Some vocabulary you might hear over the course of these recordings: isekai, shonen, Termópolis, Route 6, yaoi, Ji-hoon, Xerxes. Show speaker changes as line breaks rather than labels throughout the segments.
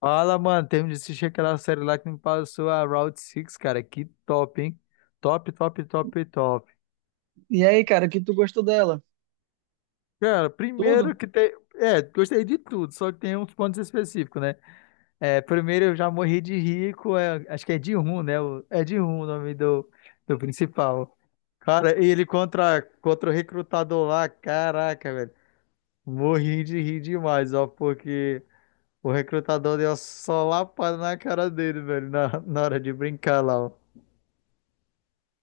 Fala, mano, termino de assistir aquela série lá que me passou a Route 6, cara. Que top, hein? Top, top, top, top.
E aí, cara, o que tu gostou dela?
Cara, primeiro
Tudo?
que tem. Gostei de tudo, só que tem uns pontos específicos, né? É, primeiro eu já morri de rico, acho que é de rum, né? É de rum o nome do principal. Cara, e ele contra o recrutador lá, caraca, velho. Morri de rir demais, ó, porque o recrutador deu só lapada na cara dele, velho, na hora de brincar lá,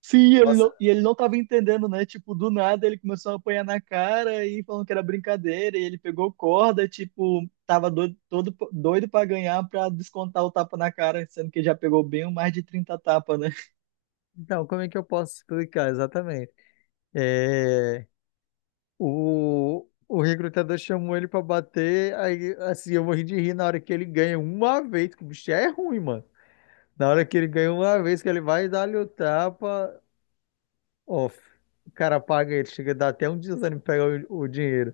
Sim,
ó.
ele não tava entendendo, né? Tipo, do nada ele começou a apanhar na cara e falando que era brincadeira, e ele pegou corda, tipo, tava doido, todo doido pra ganhar pra descontar o tapa na cara, sendo que já pegou bem mais de 30 tapas, né?
Então, como é que eu posso explicar exatamente? É, o recrutador chamou ele pra bater, aí assim, eu morri de rir na hora que ele ganha uma vez, que o bicho é ruim, mano. Na hora que ele ganha uma vez, que ele vai dar-lhe o tapa, off. O cara paga ele, chega a dar até um desânimo pra pegar o dinheiro.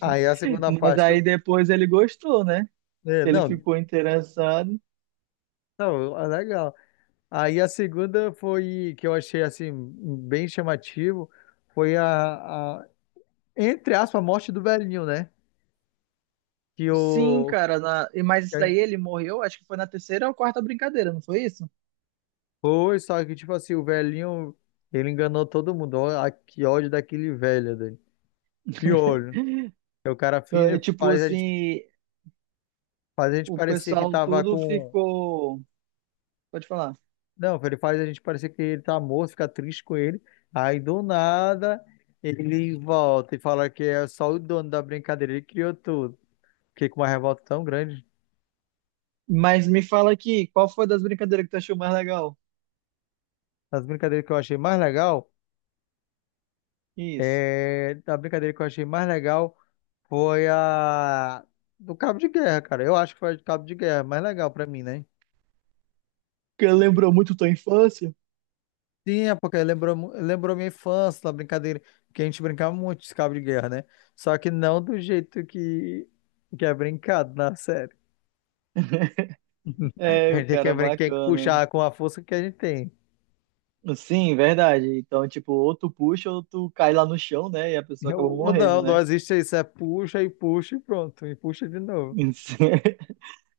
Aí a segunda
Mas
parte que
aí
eu.
depois ele gostou, né?
É,
Ele
não,
ficou interessado.
não, ah, legal. Aí a segunda foi que eu achei assim, bem chamativo, foi a entre aspas, a morte do velhinho, né? que
Sim,
o
cara, mas
que
isso daí ele morreu, acho que foi na terceira ou quarta brincadeira, não foi isso?
Foi, só que tipo assim, o velhinho, ele enganou todo mundo. Ó, que ódio daquele velho dele. Que ódio. Aí o cara
É,
finge,
tipo assim,
faz a gente
o
parecer que
pessoal
tava
tudo
com.
ficou. Pode falar.
Não, ele faz a gente parecer que ele tá morto, fica triste com ele. Aí do nada ele volta e fala que é só o dono da brincadeira, ele criou tudo. Fiquei com uma revolta tão grande.
Mas me fala aqui, qual foi das brincadeiras que tu achou mais legal?
As brincadeiras que eu achei mais legal,
Isso.
a brincadeira que eu achei mais legal. Foi a do Cabo de Guerra, cara. Eu acho que foi a do Cabo de Guerra, mais legal pra mim, né?
Que lembrou muito tua infância?
Sim, é porque lembrou, lembrou minha infância, da brincadeira, que a gente brincava muito de cabo de guerra, né? Só que não do jeito que é brincado na série. Que a
É, o
gente tem que,
cara
tem que
bacana.
puxar com a força que a gente tem.
Sim, verdade. Então, tipo, ou tu puxa ou tu cai lá no chão, né? E a pessoa acaba
Eu,
morrendo,
não, não
né?
existe isso, é puxa e puxa e pronto, e puxa de novo.
Isso. É,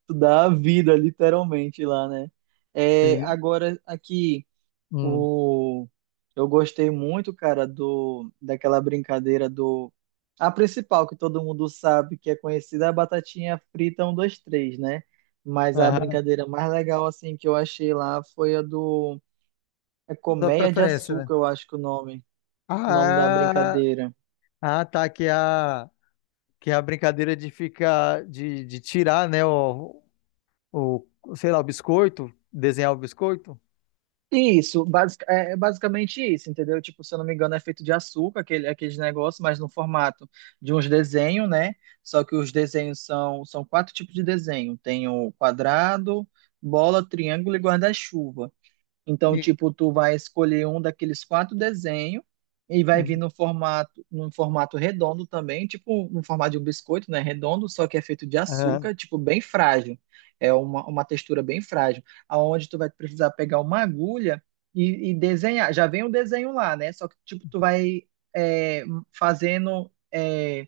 tu dá a vida, literalmente, lá, né? É,
Sim.
agora, aqui.
Hum.
O... Eu gostei muito, cara, do daquela brincadeira. Do. A principal que todo mundo sabe, que é conhecida, é a batatinha frita um 2 três, né? Mas a
Aham.
brincadeira mais legal, assim, que eu achei lá foi a do. É
Sua
Colmeia de
preferência, né?
Açúcar, eu acho que é o nome da
Ah,
brincadeira.
ah, tá aqui a. Que é a brincadeira de ficar, de tirar, né, o, sei lá, o biscoito, desenhar o biscoito.
Isso, basic, é é basicamente isso, entendeu? Tipo, se eu não me engano, é feito de açúcar, aqueles negócios, mas no formato de uns desenhos, né? Só que os desenhos são quatro tipos de desenho. Tem o quadrado, bola, triângulo e guarda-chuva. Então,
Sim.
tipo, tu vai escolher um daqueles quatro desenhos e vai vir
Uhum.
no formato, num formato redondo também, tipo no formato de um biscoito, né? Redondo, só que é feito de
Aham.
açúcar, tipo, bem frágil. É uma textura bem frágil, aonde tu vai precisar pegar uma agulha e desenhar. Já vem o desenho lá, né? Só que, tipo, tu vai é, fazendo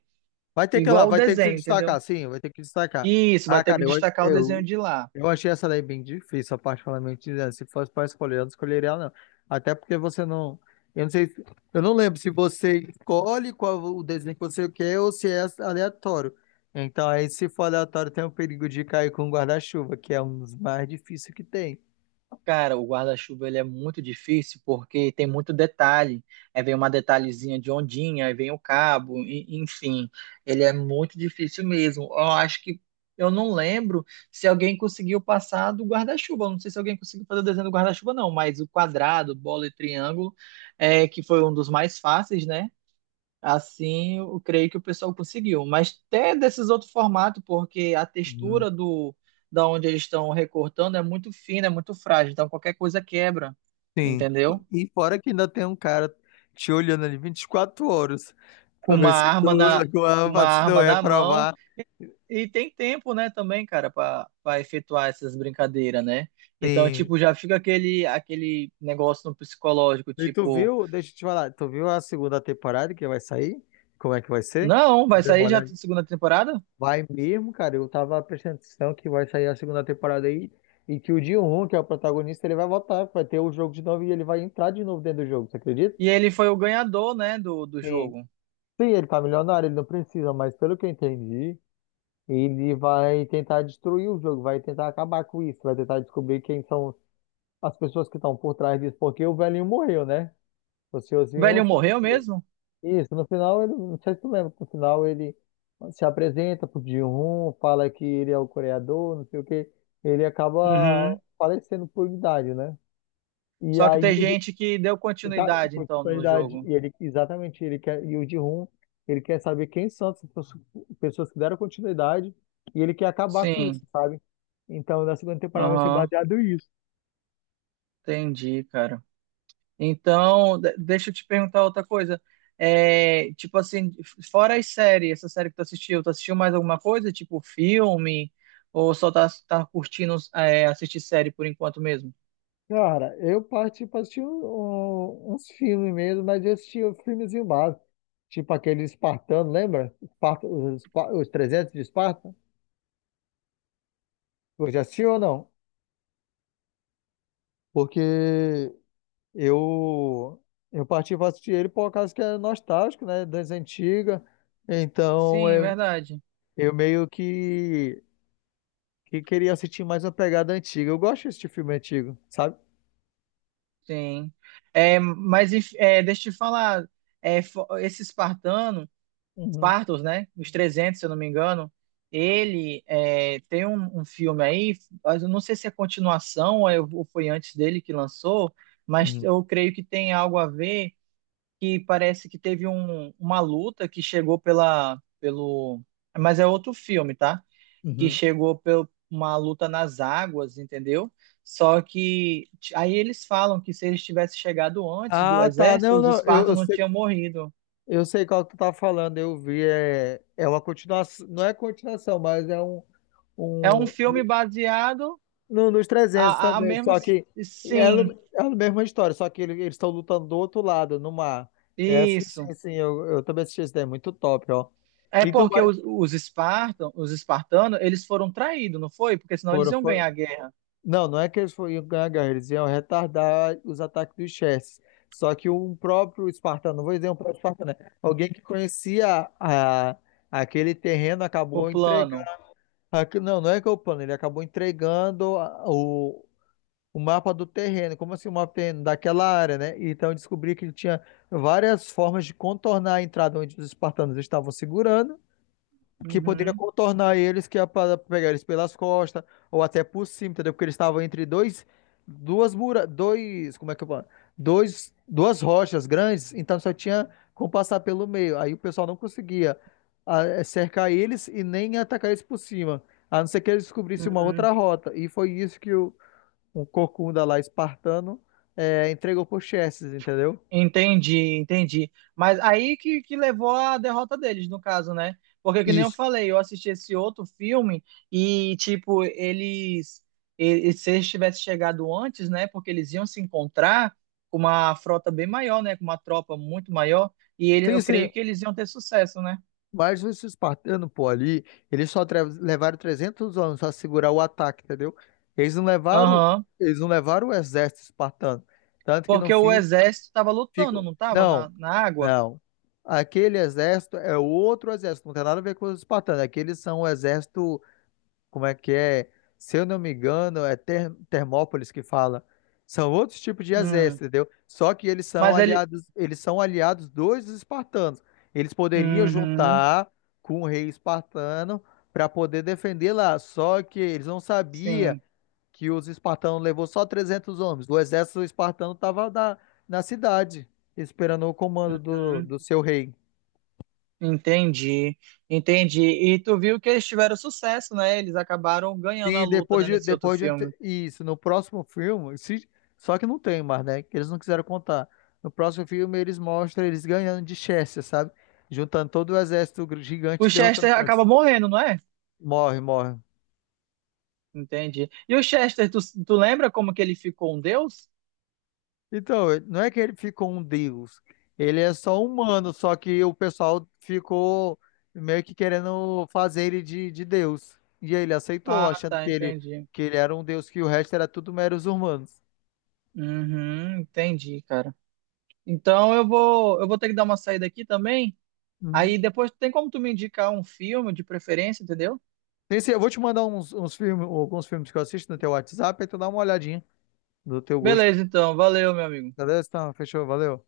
Vai ter que ir lá,
igual o
vai ter que se
desenho, entendeu?
destacar, sim, vai ter que destacar.
Isso, vai
Ah,
ter
cara,
que destacar o desenho
eu,
de lá.
eu achei essa daí bem difícil, particularmente, né? Se fosse para escolher, eu não escolheria ela, não. Até porque você não. Eu não sei, eu não lembro se você escolhe qual o desenho que você quer ou se é aleatório. Então, aí, se for aleatório, tem o perigo de cair com o guarda-chuva, que é um dos mais difíceis que tem.
Cara, o guarda-chuva ele é muito difícil porque tem muito detalhe. Aí vem uma detalhezinha de ondinha, aí vem o cabo, enfim, ele é muito difícil mesmo. Eu acho que eu não lembro se alguém conseguiu passar do guarda-chuva. Eu não sei se alguém conseguiu fazer o desenho do guarda-chuva, não, mas o quadrado, bola e triângulo, que foi um dos mais fáceis, né? Assim, eu creio que o pessoal conseguiu. Mas até desses outros formatos, porque a
Hum.
textura do da onde eles estão recortando é muito fina, é muito frágil. Então qualquer coisa quebra,
Sim.
entendeu?
E fora que ainda tem um cara te olhando ali 24 horas pra
Com uma
ver se
arma
tu,
na com uma
se tu
arma
é
na mão
aprovado.
e tem tempo, né, também, cara, para efetuar essas brincadeiras, né? Então,
Sim.
tipo, já fica aquele negócio no psicológico,
E tu
tipo.
viu, deixa eu te falar, tu viu a segunda temporada que vai sair? Como é que vai ser?
Não,
Eu
vai
dei uma
sair já a
olhada.
segunda temporada?
Vai mesmo, cara. Eu tava prestando atenção que vai sair a segunda temporada aí e que o Ji-hoon, que é o protagonista, ele vai voltar, vai ter o jogo de novo e ele vai entrar de novo dentro do jogo, você acredita?
E ele foi o ganhador, né, do
Sim.
jogo.
Sim, ele tá milionário, ele não precisa, mas pelo que eu entendi, ele vai tentar destruir o jogo, vai tentar acabar com isso, vai tentar descobrir quem são as pessoas que estão por trás disso, porque o velhinho morreu, né? O
O
senhorzinho
velho morreu
faleceu.
mesmo?
Isso, no final ele, não sei se tu lembra, no final ele se apresenta pro Ji-hoon, fala que ele é o coreador, não sei o quê, ele acaba
Uhum.
falecendo por idade, né? E
Só que
aí
tem
o
gente que deu
tá,
continuidade, então,
com a
no
idade,
jogo.
e ele exatamente, ele quer e o Ji-hoon, ele quer saber quem são as pessoas que deram continuidade e ele quer acabar com
Sim,
isso, sabe? Então, na segunda temporada vai ser
aham,
baseado nisso.
entendi, cara. Então, deixa eu te perguntar outra coisa. É, tipo assim, fora as séries, essa série que tu assistiu mais alguma coisa? Tipo filme? Ou só tá curtindo assistir série por enquanto mesmo?
Cara, eu parti pra assistir uns filmes mesmo, mas eu assisti um filmezinho básico. Tipo aquele Espartano, lembra? Esparta, os, os 300 de Esparta? Você já assistiu ou não? Porque eu, eu parti pra assistir ele por causa que é nostálgico, né? Das antigas. Então
Sim,
eu,
verdade.
eu meio que queria assistir mais uma pegada antiga. Eu gosto de assistir filme antigo, sabe?
Sim. É, deixa eu te falar, esse espartano.
Uhum,
Spartacus, né? Os 300, se eu não me engano. Tem um filme aí, mas eu não sei se é continuação ou foi antes dele que lançou, mas
uhum,
eu creio que tem algo a ver que parece que teve uma luta que chegou pelo, mas é outro filme, tá? Que
uhum.
chegou por uma luta nas águas, entendeu? Só que aí eles falam que se eles tivessem chegado antes do
Ah, tá.
exército,
Não,
os
não.
espartanos
Eu
não
sei.
tinham morrido.
Eu sei qual que tu tá falando, eu vi. É, é uma continuação, não é continuação, mas é
É um
um
filme baseado.
nos
A,
300
a a
também.
mesma,
Só que é,
sim,
é a mesma história, só que eles estão lutando do outro lado, no mar. É, sim,
isso.
sim, sim, eu também assisti esse daí, muito top, ó.
É
Então,
porque
mas,
os espartanos, eles foram traídos, não foi? Porque senão eles
foram,
iam ganhar a guerra,
não, não é que eles foram iam ganhar a guerra, eles iam retardar os ataques dos Chess. Só que um próprio espartano, não vou dizer um próprio espartano, né? Alguém que conhecia aquele terreno
o
acabou entregando.
plano.
Não, não é que eu plano, ele acabou entregando o mapa do terreno, como assim o mapa do terreno daquela área, né? Então eu descobri que ele tinha várias formas de contornar a entrada onde os espartanos estavam segurando que poderia
Uhum,
contornar eles, que ia para pegar eles pelas costas, ou até por cima, entendeu? Porque eles estavam entre dois, duas mura, dois, como é que eu falo? Dois, duas rochas grandes, então só tinha como passar pelo meio. Aí o pessoal não conseguia ah, eh, cercar eles e nem atacar eles por cima, a não ser que eles descobrissem uma
uhum.
outra rota. E foi isso que um corcunda lá espartano entregou por Xerxes, entendeu?
Entendi, entendi. Mas aí que levou à derrota deles, no caso, né? Porque, que nem eu
Isso.
falei, eu assisti esse outro filme e, tipo, eles. E se eles tivessem chegado antes, né? Porque eles iam se encontrar com uma frota bem maior, né? Com uma tropa muito maior. E ele,
Sim,
eu creio
sim.
que eles iam ter sucesso, né?
Mas os espartanos, pô, ali, eles só levaram 300 anos para segurar o ataque, entendeu? Eles não levaram,
Aham.
eles não levaram o exército espartano. Tanto que no
Porque o
fim
exército estava lutando,
ficam.
não estava
Não,
na água?
não. Aquele exército é outro exército, não tem nada a ver com os espartanos. Aqueles são o exército como é que é? Se eu não me engano, é Termópolis que fala. São outros tipos de
Hum.
exército, entendeu? Só que
Mas ele.
eles são aliados dos espartanos. Eles poderiam
Uhum.
juntar com o rei espartano para poder defender lá. Só que eles não sabiam
Sim.
que os espartanos levou só 300 homens. O exército espartano estava na cidade, esperando o comando
Uhum.
do seu rei.
Entendi, entendi. E tu viu que eles tiveram sucesso, né? Eles acabaram ganhando a
Sim,
luta, né, nesse outro
depois de
filme.
isso, no próximo filme, se- só que não tem mais, né? Que eles não quiseram contar. No próximo filme eles mostram eles ganhando de Chester, sabe? Juntando todo o exército gigante
O
e derrotando
Chester acaba
Chester.
morrendo, não é?
Morre, morre.
Entendi. E o Chester, tu lembra como que ele ficou um deus?
Então, ele- não é que ele ficou um deus. Ele é só humano, só que o pessoal ficou meio que querendo fazer ele de deus. E aí ele aceitou,
Ah,
achando
tá, entendi.
que ele era um deus, que o resto era tudo meros humanos.
Uhum, entendi, cara. Então eu vou ter que dar uma saída aqui também. Aí depois tem como tu me indicar um filme de preferência, entendeu?
Sim, sim, eu vou te mandar uns filmes, alguns filmes que eu assisto no teu WhatsApp, aí tu dá uma olhadinha do teu gosto.
Beleza, então. Valeu, meu amigo.
Beleza? Então, fechou, valeu.